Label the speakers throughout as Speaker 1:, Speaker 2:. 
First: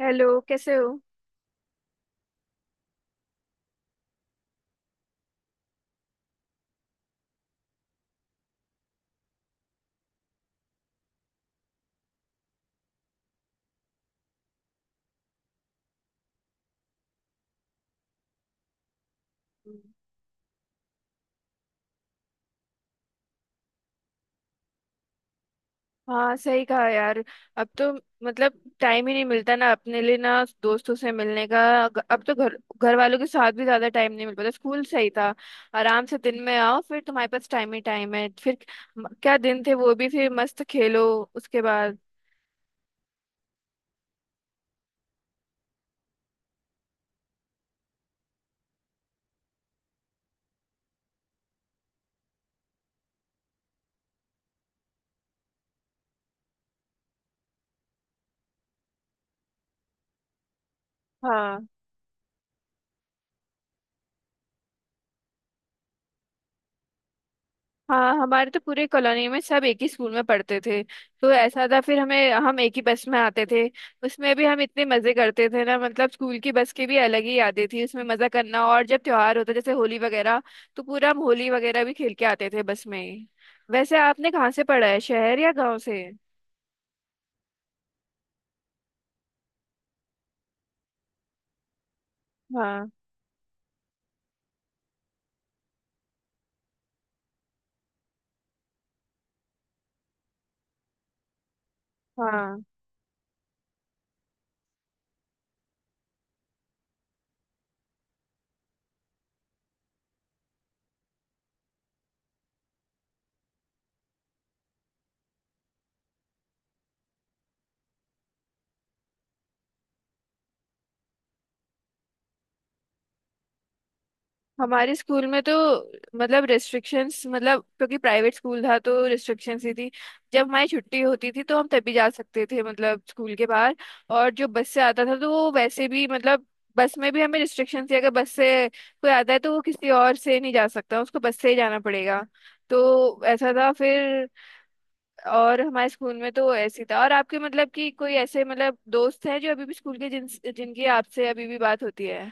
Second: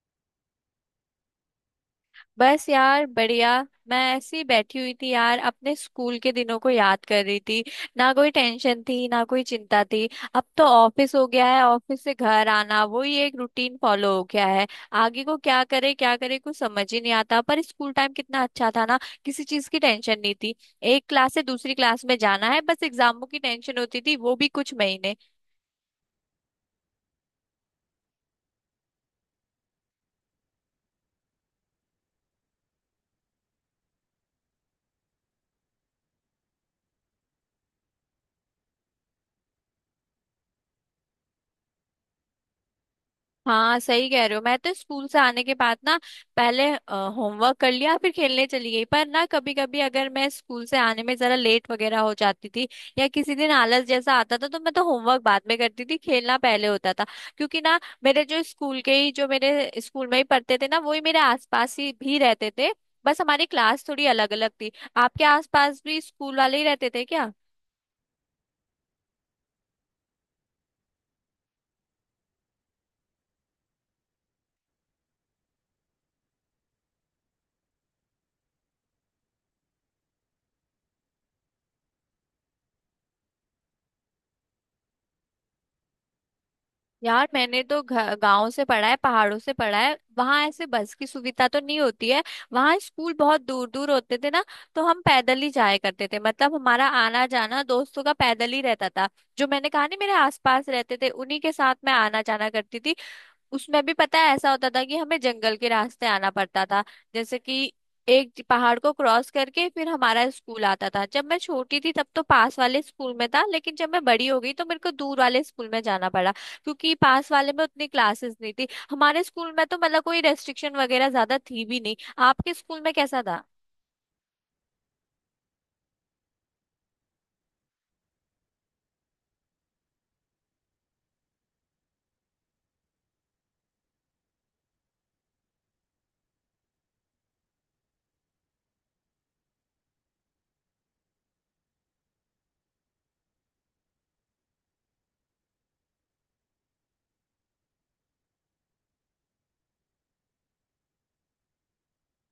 Speaker 1: Hello, कैसे हो?
Speaker 2: बस यार बढ़िया। मैं ऐसी बैठी हुई थी यार, अपने स्कूल के दिनों को याद कर रही थी। ना कोई टेंशन थी, ना कोई चिंता थी। अब तो ऑफिस हो गया है, ऑफिस से घर आना, वही एक रूटीन फॉलो हो गया है। आगे को क्या करे क्या करे, कुछ समझ ही नहीं आता। पर स्कूल टाइम कितना अच्छा था ना। किसी चीज की टेंशन नहीं थी, एक क्लास से दूसरी क्लास में जाना है, बस एग्जामों की टेंशन होती थी, वो भी कुछ महीने।
Speaker 1: हाँ, सही कहा यार। अब तो मतलब टाइम ही नहीं मिलता ना, अपने लिए, ना दोस्तों से मिलने का। अब तो घर घर वालों के साथ भी ज्यादा टाइम नहीं मिल पाता। स्कूल सही था, आराम से दिन में आओ फिर, तुम्हारे पास टाइम ही टाइम है। फिर क्या दिन थे वो भी, फिर मस्त खेलो उसके बाद।
Speaker 2: हाँ सही कह रहे हो, मैं तो स्कूल से आने के बाद ना पहले होमवर्क कर लिया, फिर खेलने चली गई। पर ना कभी कभी अगर मैं स्कूल से आने में जरा लेट वगैरह हो जाती थी या किसी दिन आलस जैसा आता था, तो मैं तो होमवर्क बाद में करती थी, खेलना पहले होता था। क्योंकि ना मेरे जो स्कूल के ही जो मेरे स्कूल में ही पढ़ते थे ना, वही मेरे
Speaker 1: हाँ।
Speaker 2: आसपास ही भी रहते थे। बस हमारी क्लास थोड़ी अलग अलग थी। आपके आसपास भी स्कूल वाले ही रहते थे क्या?
Speaker 1: हाँ, हमारे तो पूरे कॉलोनी में सब एक ही स्कूल में पढ़ते थे। तो ऐसा था फिर, हमें हम एक ही बस में आते थे। उसमें भी हम इतने मजे करते थे ना, मतलब स्कूल की बस की भी अलग ही यादें थी, उसमें मजा करना। और जब त्योहार होता जैसे होली वगैरह, तो पूरा हम होली वगैरह भी खेल के आते थे बस में ही। वैसे आपने कहाँ से पढ़ा है, शहर या गांव से?
Speaker 2: यार मैंने तो गांव से पढ़ा है, पहाड़ों से पढ़ा है, वहां ऐसे बस की सुविधा तो नहीं होती है। वहां
Speaker 1: हाँ।
Speaker 2: स्कूल बहुत दूर दूर होते थे ना। तो हम पैदल ही जाया करते थे, मतलब हमारा आना जाना दोस्तों का पैदल ही रहता था। जो मैंने कहा नहीं मेरे आसपास रहते थे, उन्हीं के साथ मैं आना जाना
Speaker 1: हाँ,
Speaker 2: करती थी। उसमें भी पता है ऐसा होता था कि हमें जंगल के रास्ते आना पड़ता था। जैसे कि एक पहाड़ को क्रॉस करके फिर हमारा स्कूल आता था। जब मैं छोटी थी तब तो पास वाले स्कूल में था, लेकिन जब मैं बड़ी हो गई तो मेरे को दूर वाले स्कूल में जाना पड़ा, क्योंकि पास वाले में उतनी क्लासेस नहीं थी। हमारे स्कूल में तो मतलब कोई रेस्ट्रिक्शन वगैरह ज्यादा थी भी नहीं। आपके स्कूल में कैसा था?
Speaker 1: हमारे स्कूल में तो मतलब रिस्ट्रिक्शंस, मतलब क्योंकि प्राइवेट स्कूल था तो रिस्ट्रिक्शंस ही थी। जब हमारी छुट्टी होती थी तो हम तभी जा सकते थे, मतलब स्कूल के बाहर। और जो बस से आता था तो वो वैसे भी, मतलब बस में भी हमें रिस्ट्रिक्शन थी। अगर बस से कोई आता है तो वो किसी और से नहीं जा सकता, उसको बस से ही जाना पड़ेगा। तो ऐसा था फिर। और हमारे स्कूल में तो ऐसी था। और आपके मतलब कि कोई ऐसे मतलब दोस्त हैं जो अभी भी स्कूल के जिनकी आपसे अभी भी बात होती है?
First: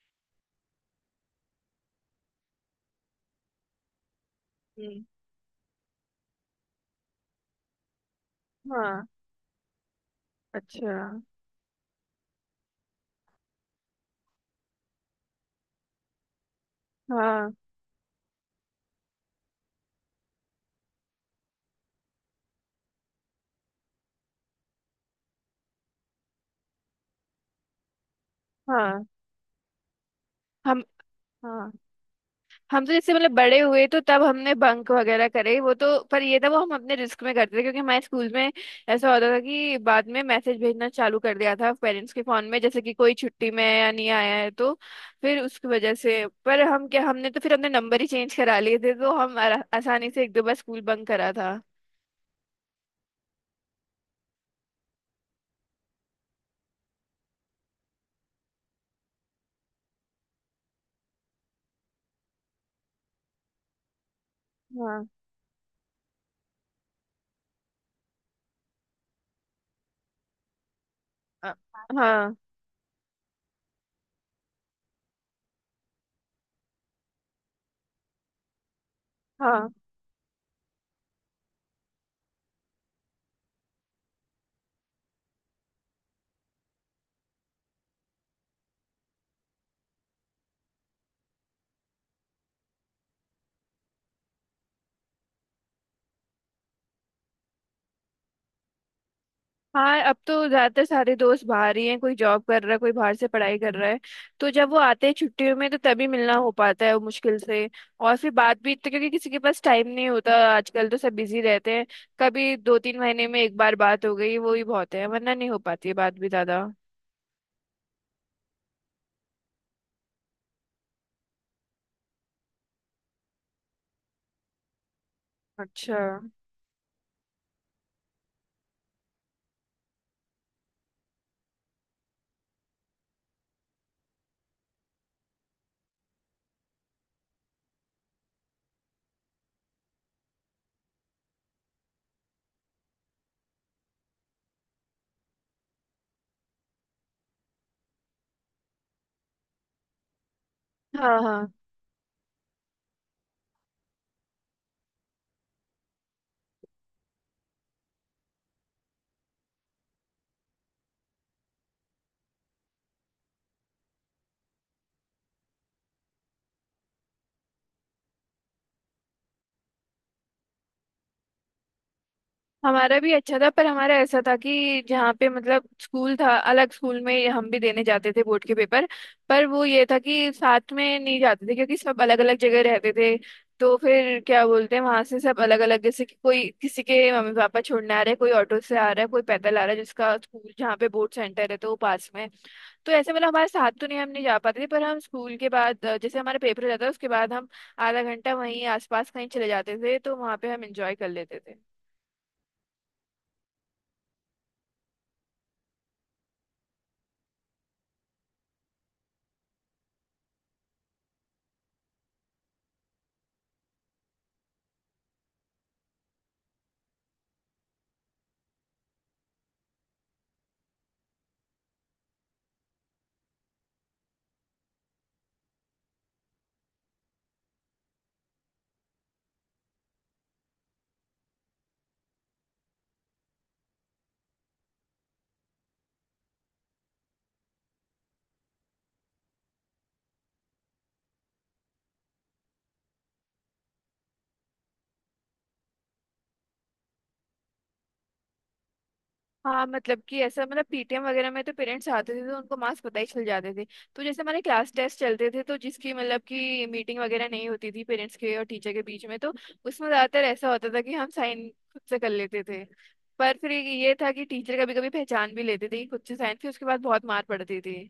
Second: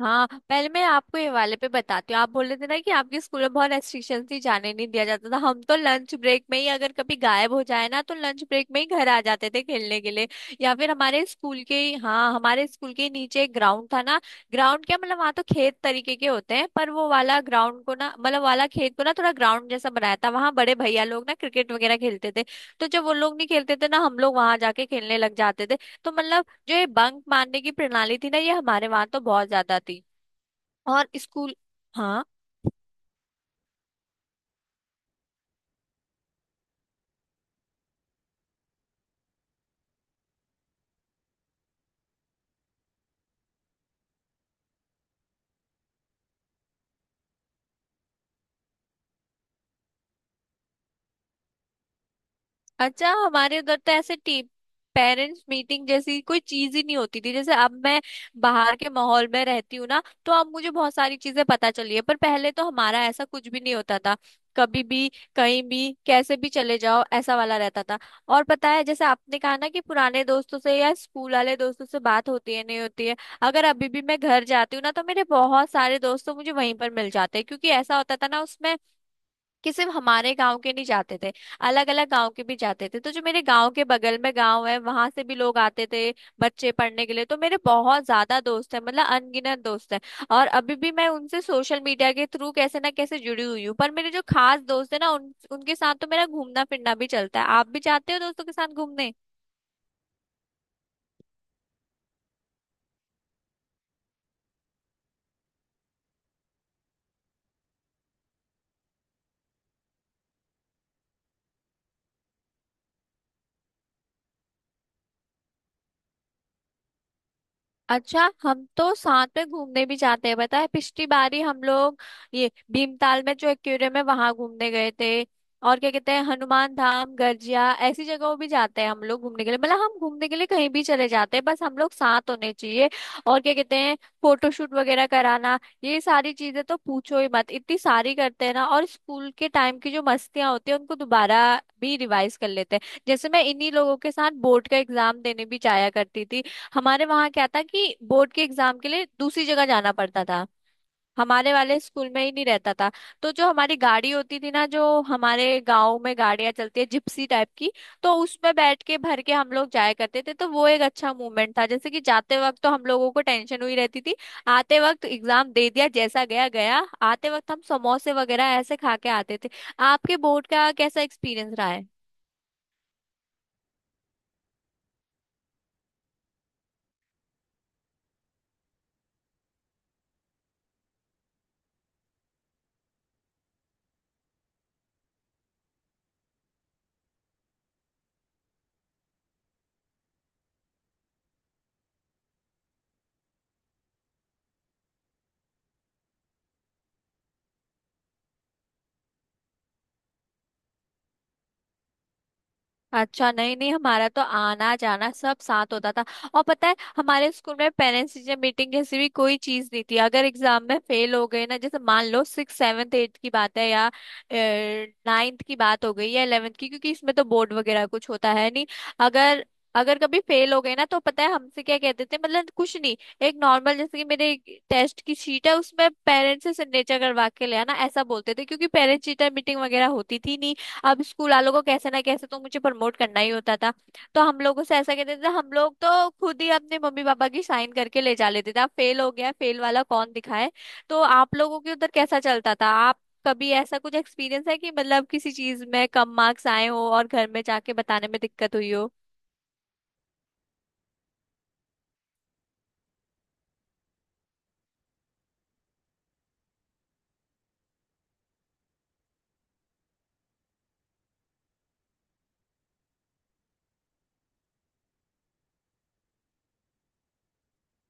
Speaker 2: हाँ पहले मैं आपको ये वाले पे बताती हूँ। आप बोल रहे थे ना कि आपके स्कूल में बहुत रेस्ट्रिक्शन थी, जाने नहीं
Speaker 1: हम्म।
Speaker 2: दिया जाता था। हम तो लंच ब्रेक में ही अगर कभी गायब हो जाए ना, तो लंच ब्रेक में ही
Speaker 1: हाँ।
Speaker 2: घर आ जाते थे खेलने के लिए। या फिर
Speaker 1: अच्छा।
Speaker 2: हमारे स्कूल के ही- हाँ, हमारे स्कूल के ही नीचे एक ग्राउंड था ना। ग्राउंड क्या, मतलब वहाँ तो खेत तरीके के होते हैं, पर वो वाला
Speaker 1: हाँ।
Speaker 2: ग्राउंड को ना मतलब वाला खेत को ना थोड़ा ग्राउंड जैसा बनाया था, वहाँ बड़े भैया लोग ना क्रिकेट वगैरह खेलते थे। तो जब वो लोग नहीं खेलते थे ना, हम लोग वहां जाके खेलने लग जाते थे। तो मतलब जो ये बंक मारने की प्रणाली थी ना, ये हमारे
Speaker 1: हाँ।
Speaker 2: वहां तो बहुत ज्यादा थी।
Speaker 1: हम।
Speaker 2: और स्कूल
Speaker 1: हाँ।
Speaker 2: हाँ,
Speaker 1: हम तो जैसे मतलब बड़े हुए तो तब हमने बंक वगैरह करे वो तो। पर ये था, वो हम अपने रिस्क में करते थे, क्योंकि हमारे स्कूल में ऐसा होता था कि बाद में मैसेज भेजना चालू कर दिया था पेरेंट्स के फोन में, जैसे कि कोई छुट्टी में है या नहीं आया है तो। फिर उसकी वजह से, पर हम क्या, हमने तो फिर अपने नंबर ही चेंज करा लिए थे, तो हम आसानी से एक दो बार स्कूल बंक करा था।
Speaker 2: अच्छा हमारे उधर तो ऐसे टी पेरेंट्स मीटिंग जैसी कोई चीज ही नहीं होती थी। जैसे अब मैं बाहर के माहौल में रहती हूँ ना, तो अब मुझे बहुत सारी चीजें पता चली है। पर पहले तो हमारा ऐसा कुछ भी नहीं होता था। कभी
Speaker 1: हाँ।
Speaker 2: भी कहीं भी कैसे भी चले जाओ, ऐसा वाला रहता था। और पता है जैसे आपने कहा ना कि पुराने दोस्तों से या स्कूल
Speaker 1: अ-
Speaker 2: वाले दोस्तों से बात
Speaker 1: हाँ
Speaker 2: होती है नहीं होती है, अगर अभी भी मैं घर जाती हूँ ना, तो मेरे बहुत सारे दोस्त तो मुझे वहीं पर मिल जाते हैं। क्योंकि ऐसा होता था ना उसमें
Speaker 1: हाँ।
Speaker 2: कि सिर्फ हमारे गांव के नहीं जाते थे, अलग अलग गांव के भी जाते थे। तो जो मेरे गांव के बगल में गांव है, वहां से भी लोग आते थे बच्चे पढ़ने के लिए। तो मेरे बहुत ज्यादा दोस्त है, मतलब अनगिनत दोस्त है। और अभी भी मैं उनसे सोशल मीडिया के थ्रू कैसे ना कैसे जुड़ी हुई हूँ। पर मेरे जो खास दोस्त है ना, उनके साथ तो मेरा घूमना फिरना भी चलता है। आप भी जाते हो दोस्तों के साथ घूमने?
Speaker 1: हाँ, अब तो ज्यादातर सारे दोस्त बाहर ही हैं, कोई जॉब कर रहा है, कोई बाहर से पढ़ाई कर रहा है। तो जब वो आते हैं छुट्टियों में तो तभी मिलना हो पाता है, वो मुश्किल से। और फिर बात भी तो, क्योंकि किसी के पास टाइम नहीं होता आजकल, तो सब बिजी रहते हैं। कभी दो तीन महीने में एक बार बात हो गई वो ही बहुत है, वरना नहीं हो पाती है बात भी ज्यादा।
Speaker 2: अच्छा, हम तो साथ में घूमने भी जाते हैं। बताए, पिछली बारी हम लोग ये भीमताल में जो एक्वेरियम है वहां घूमने गए थे। और क्या
Speaker 1: अच्छा।
Speaker 2: कहते हैं, हनुमान धाम, गर्जिया, ऐसी जगहों भी जाते हैं हम लोग घूमने के लिए। मतलब हम घूमने के लिए कहीं भी चले जाते हैं, बस हम लोग साथ होने चाहिए। और क्या कहते हैं, फोटोशूट वगैरह कराना, ये सारी चीजें तो पूछो ही मत, इतनी सारी करते हैं ना। और स्कूल के टाइम की जो मस्तियां होती है उनको दोबारा भी रिवाइज कर लेते हैं। जैसे मैं इन्हीं लोगों के साथ बोर्ड का एग्जाम देने भी जाया करती थी। हमारे वहां क्या था कि बोर्ड के एग्जाम के लिए दूसरी जगह जाना पड़ता था।
Speaker 1: हाँ। हाँ,
Speaker 2: हमारे वाले स्कूल में ही नहीं रहता था। तो जो हमारी गाड़ी होती थी ना, जो हमारे गांव में गाड़ियां चलती है जिप्सी टाइप की, तो उसमें बैठ के भर के हम लोग जाया करते थे। तो वो एक अच्छा मूवमेंट था। जैसे कि जाते वक्त तो हम लोगों को टेंशन हुई रहती थी, आते वक्त एग्जाम दे दिया जैसा गया गया। आते वक्त हम समोसे वगैरह ऐसे खा के आते थे। आपके बोर्ड का कैसा एक्सपीरियंस रहा है?
Speaker 1: हमारा भी अच्छा था। पर हमारा ऐसा था कि जहाँ पे मतलब स्कूल था, अलग स्कूल में हम भी देने जाते थे बोर्ड के पेपर। पर वो ये था कि साथ में नहीं जाते थे, क्योंकि सब अलग अलग जगह रहते थे। तो फिर क्या बोलते हैं, वहां से सब अलग अलग, जैसे कि कोई किसी के मम्मी पापा छोड़ने आ रहे हैं, कोई ऑटो से आ रहा है, कोई पैदल आ रहा है, जिसका स्कूल जहाँ पे बोर्ड सेंटर है तो वो पास में है। तो ऐसे मतलब हमारे साथ तो नहीं, हम नहीं जा पाते थे। पर हम स्कूल के बाद जैसे हमारा पेपर हो जाता था उसके बाद हम आधा घंटा वहीं आसपास कहीं चले जाते थे, तो वहाँ पे हम इंजॉय कर लेते थे।
Speaker 2: अच्छा, नहीं नहीं, हमारा तो आना जाना सब साथ होता था। और पता है हमारे स्कूल में पेरेंट्स टीचर मीटिंग जैसी भी कोई चीज नहीं थी। अगर एग्जाम में फेल हो गए ना, जैसे मान लो सिक्स सेवन्थ एट्थ की बात है या नाइन्थ की बात हो गई या इलेवेंथ की, क्योंकि इसमें तो बोर्ड वगैरह कुछ होता है नहीं। अगर अगर कभी फेल हो गए ना, तो पता है हमसे क्या कहते थे? मतलब कुछ नहीं, एक नॉर्मल जैसे कि मेरे टेस्ट की शीट है उसमें पेरेंट्स से सिग्नेचर करवा के ले आना, ऐसा बोलते थे। क्योंकि पेरेंट्स टीचर मीटिंग वगैरह होती थी नहीं, अब स्कूल वालों को कैसे ना कैसे तो मुझे प्रमोट करना ही होता था। तो हम लोगों से ऐसा कहते थे। हम लोग तो खुद ही अपने मम्मी पापा की साइन करके ले जा लेते थे, अब फेल हो गया फेल वाला कौन दिखाए। तो आप लोगों के उधर कैसा चलता था, आप कभी ऐसा कुछ एक्सपीरियंस है कि मतलब किसी चीज में कम मार्क्स आए हो और घर में जाके बताने में दिक्कत हुई हो?
Speaker 1: हाँ, मतलब कि ऐसा, मतलब पीटीएम वगैरह में तो पेरेंट्स आते थे, तो उनको मार्क्स पता ही चल जाते थे। तो जैसे हमारे क्लास टेस्ट चलते थे तो जिसकी मतलब कि मीटिंग वगैरह नहीं होती थी पेरेंट्स के और टीचर के बीच में, तो उसमें ज्यादातर ऐसा होता था कि हम साइन खुद से कर लेते थे। पर फिर ये था कि टीचर कभी कभी पहचान भी लेते थे कि खुद से साइन, फिर उसके बाद बहुत मार पड़ती थी।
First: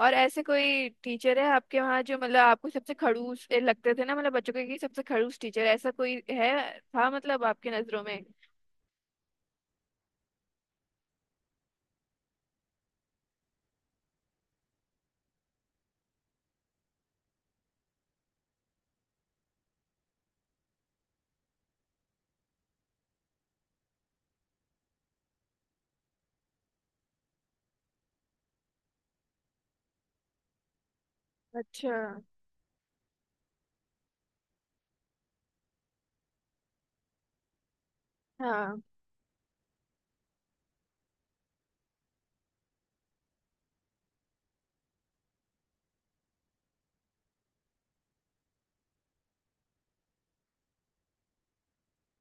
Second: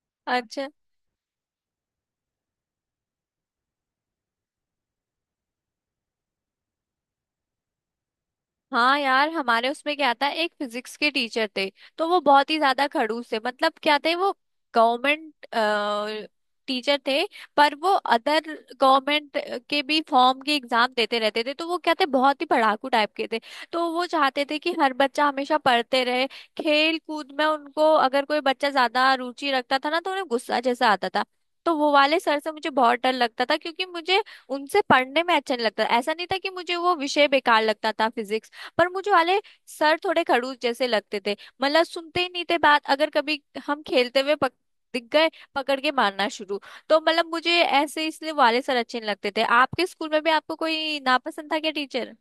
Speaker 1: और ऐसे
Speaker 2: अच्छा,
Speaker 1: कोई टीचर है आपके वहाँ जो मतलब आपको सबसे खड़ूस लगते थे ना, मतलब बच्चों के, कि सबसे खड़ूस टीचर ऐसा कोई है था मतलब आपकी नजरों में?
Speaker 2: हाँ यार, हमारे उसमें क्या था, एक फिजिक्स के टीचर थे। तो वो बहुत ही ज्यादा खड़ूस थे, मतलब क्या थे वो। गवर्नमेंट टीचर थे, पर वो अदर गवर्नमेंट के भी फॉर्म के एग्जाम देते रहते थे। तो वो क्या थे, बहुत ही पढ़ाकू टाइप के थे। तो वो चाहते थे कि हर बच्चा हमेशा पढ़ते रहे। खेल कूद में उनको अगर कोई बच्चा ज्यादा रुचि रखता था ना, तो उन्हें गुस्सा जैसा आता था। तो वो
Speaker 1: अच्छा।
Speaker 2: वाले सर से मुझे बहुत डर लगता था, क्योंकि मुझे उनसे पढ़ने में अच्छा नहीं लगता। ऐसा नहीं था कि मुझे वो विषय बेकार लगता था, फिजिक्स।
Speaker 1: हाँ,
Speaker 2: पर मुझे वाले सर थोड़े खड़ूस जैसे लगते थे। मतलब सुनते ही नहीं थे बात, अगर कभी हम खेलते हुए दिख गए, पकड़ के मारना शुरू। तो मतलब मुझे ऐसे इसलिए वाले सर अच्छे नहीं लगते थे। आपके स्कूल में भी आपको कोई नापसंद था क्या टीचर?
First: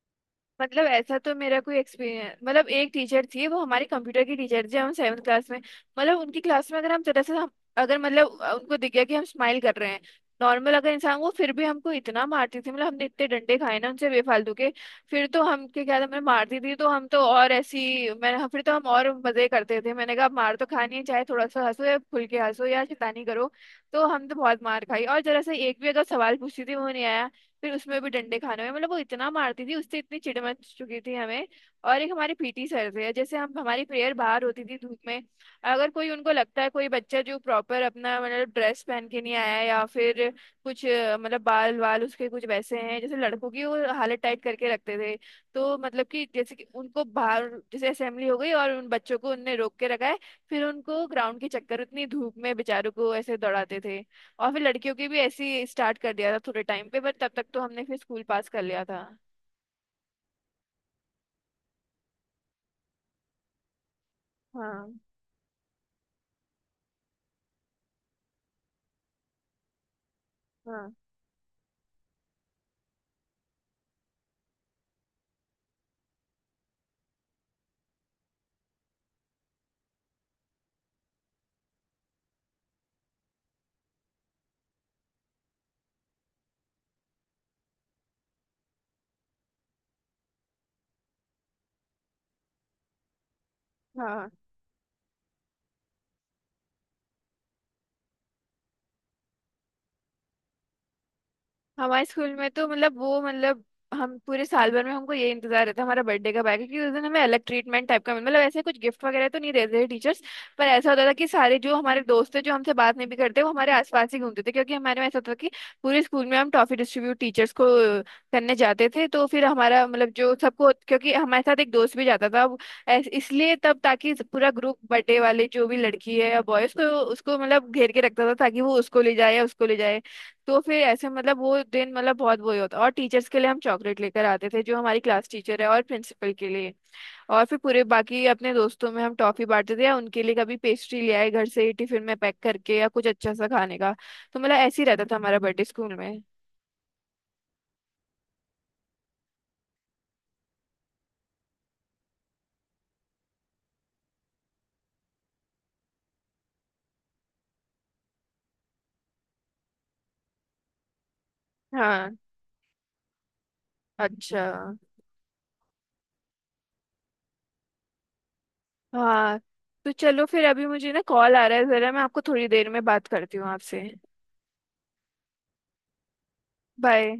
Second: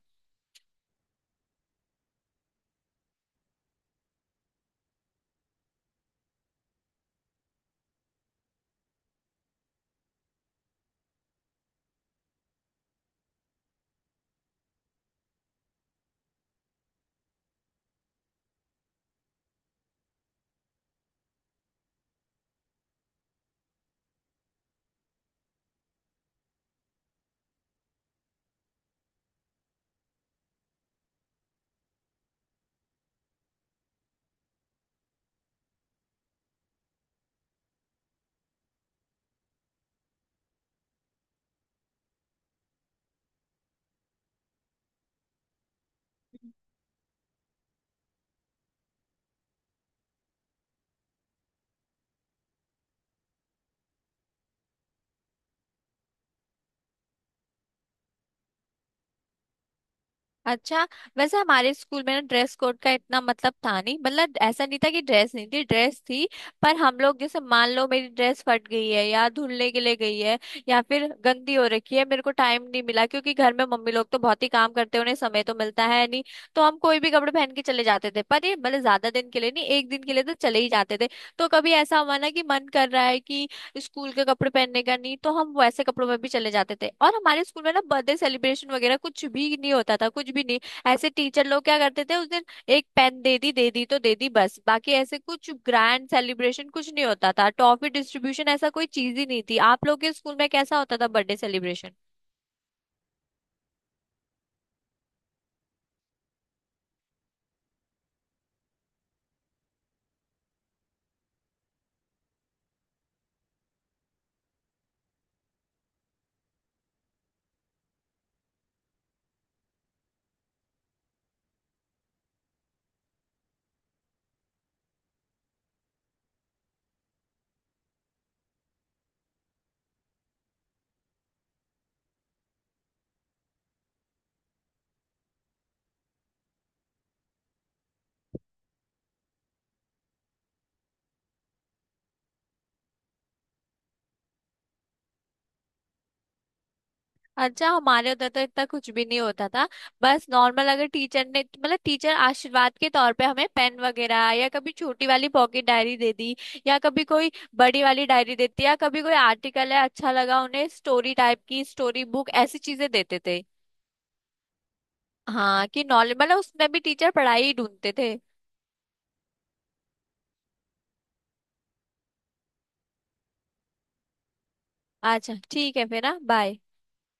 Speaker 1: मतलब ऐसा तो मेरा कोई एक्सपीरियंस, मतलब एक टीचर थी वो हमारी कंप्यूटर की टीचर थी, हम सेवन्थ क्लास में। मतलब उनकी क्लास में अगर हम जरा सा अगर मतलब उनको दिख गया कि हम स्माइल कर रहे हैं नॉर्मल अगर इंसान वो, फिर भी हमको इतना मारती थी, मतलब हमने इतने डंडे खाए ना उनसे बेफालतू के। फिर तो हम के क्या था, मैं मारती थी तो हम तो और ऐसी मैं, हाँ, फिर तो हम और मजे करते थे। मैंने कहा, "आप मार तो खानी है, चाहे थोड़ा सा हंसो या खुल के हंसो या शैतानी करो।" तो हम तो बहुत मार खाई। और जरा सा एक भी अगर सवाल पूछती थी वो नहीं आया, फिर उसमें भी डंडे खाने में, मतलब वो इतना मारती थी, उससे इतनी चिढ़ मच चुकी थी हमें। और एक हमारे पीटी सर थे, जैसे हम हमारी प्रेयर बाहर होती थी धूप में। अगर कोई उनको लगता है कोई बच्चा जो प्रॉपर अपना मतलब ड्रेस पहन के नहीं आया है, या फिर कुछ मतलब बाल वाल उसके कुछ वैसे हैं जैसे लड़कों की, वो हालत टाइट करके रखते थे। तो मतलब कि जैसे कि उनको बाहर जैसे असेंबली हो गई और उन बच्चों को उनने रोक के रखा है, फिर उनको ग्राउंड के चक्कर उतनी धूप में बेचारों को ऐसे दौड़ाते थे। और फिर लड़कियों की भी ऐसे ही स्टार्ट कर दिया था थोड़े टाइम पे, बट तब तक तो हमने फिर स्कूल पास कर लिया था।
Speaker 2: अच्छा। वैसे हमारे स्कूल में ना ड्रेस कोड का इतना मतलब था नहीं। मतलब ऐसा नहीं था
Speaker 1: हाँ।
Speaker 2: कि ड्रेस नहीं थी, ड्रेस थी। पर हम लोग जैसे मान लो मेरी ड्रेस फट गई है या धुलने के लिए गई है या
Speaker 1: हाँ,
Speaker 2: फिर गंदी हो रखी है, मेरे को टाइम नहीं मिला, क्योंकि घर में मम्मी लोग तो बहुत ही काम करते हैं, उन्हें समय तो मिलता है नहीं। तो हम कोई भी कपड़े पहन के चले जाते थे। पर ये मतलब ज्यादा दिन के लिए नहीं, एक दिन के लिए तो चले ही जाते थे। तो कभी ऐसा हुआ ना कि मन कर रहा है कि स्कूल के कपड़े पहनने का नहीं, तो हम वैसे कपड़ों में भी चले जाते थे। और हमारे स्कूल में ना बर्थडे सेलिब्रेशन वगैरह कुछ भी नहीं होता था, कुछ भी नहीं। ऐसे टीचर लोग क्या करते थे उस दिन, एक पेन दे दी, दे दी तो दे
Speaker 1: हाँ
Speaker 2: दी, बस। बाकी ऐसे कुछ ग्रैंड सेलिब्रेशन कुछ नहीं होता था, टॉफी डिस्ट्रीब्यूशन ऐसा कोई चीज ही नहीं थी। आप लोग के स्कूल में कैसा होता था बर्थडे सेलिब्रेशन?
Speaker 1: हमारे स्कूल में तो मतलब वो, मतलब हम पूरे साल भर में हमको ये इंतजार रहता है हमारा बर्थडे कब आएगा, क्योंकि उस दिन हमें अलग ट्रीटमेंट टाइप का मतलब ऐसे कुछ गिफ्ट वगैरह तो नहीं देते थे टीचर्स। पर ऐसा होता था कि सारे जो हमारे दोस्त थे, जो हमसे बात नहीं भी करते वो हमारे आसपास ही घूमते थे, क्योंकि हमारे में ऐसा होता था कि पूरे स्कूल में हम टॉफी डिस्ट्रीब्यूट टीचर्स को करने जाते थे। तो फिर हमारा मतलब जो सबको, क्योंकि हमारे साथ एक दोस्त भी जाता था अब, इसलिए तब ताकि पूरा ग्रुप बर्थडे वाले जो भी लड़की है या बॉय उसको, उसको मतलब घेर के रखता था, ताकि वो उसको ले जाए या उसको ले जाए। तो फिर ऐसे मतलब वो दिन मतलब बहुत वो ही होता। और टीचर्स के लिए हम चॉकलेट लेकर आते थे, जो हमारी क्लास टीचर है और प्रिंसिपल के लिए। और फिर पूरे बाकी अपने दोस्तों में हम टॉफी बांटते थे, या उनके लिए कभी पेस्ट्री ले आए घर से ही टिफिन में पैक करके, या कुछ अच्छा सा खाने का। तो मतलब ऐसे ही रहता था हमारा बर्थडे स्कूल में।
Speaker 2: अच्छा, हमारे उधर तो इतना कुछ भी नहीं होता था। बस नॉर्मल अगर टीचर ने मतलब टीचर आशीर्वाद के तौर पे हमें पेन वगैरह या कभी छोटी वाली पॉकेट डायरी दे दी या कभी कोई बड़ी वाली डायरी देती या कभी कोई आर्टिकल है अच्छा लगा उन्हें, स्टोरी टाइप की स्टोरी
Speaker 1: हाँ।
Speaker 2: बुक, ऐसी चीजें देते थे।
Speaker 1: अच्छा।
Speaker 2: हाँ कि नॉर्मल मतलब उसमें भी टीचर पढ़ाई ही ढूंढते थे।
Speaker 1: हाँ, तो चलो फिर, अभी मुझे ना कॉल आ रहा है, जरा मैं आपको थोड़ी देर में बात करती हूँ आपसे।
Speaker 2: अच्छा, ठीक है, फिर ना, बाय।
Speaker 1: बाय।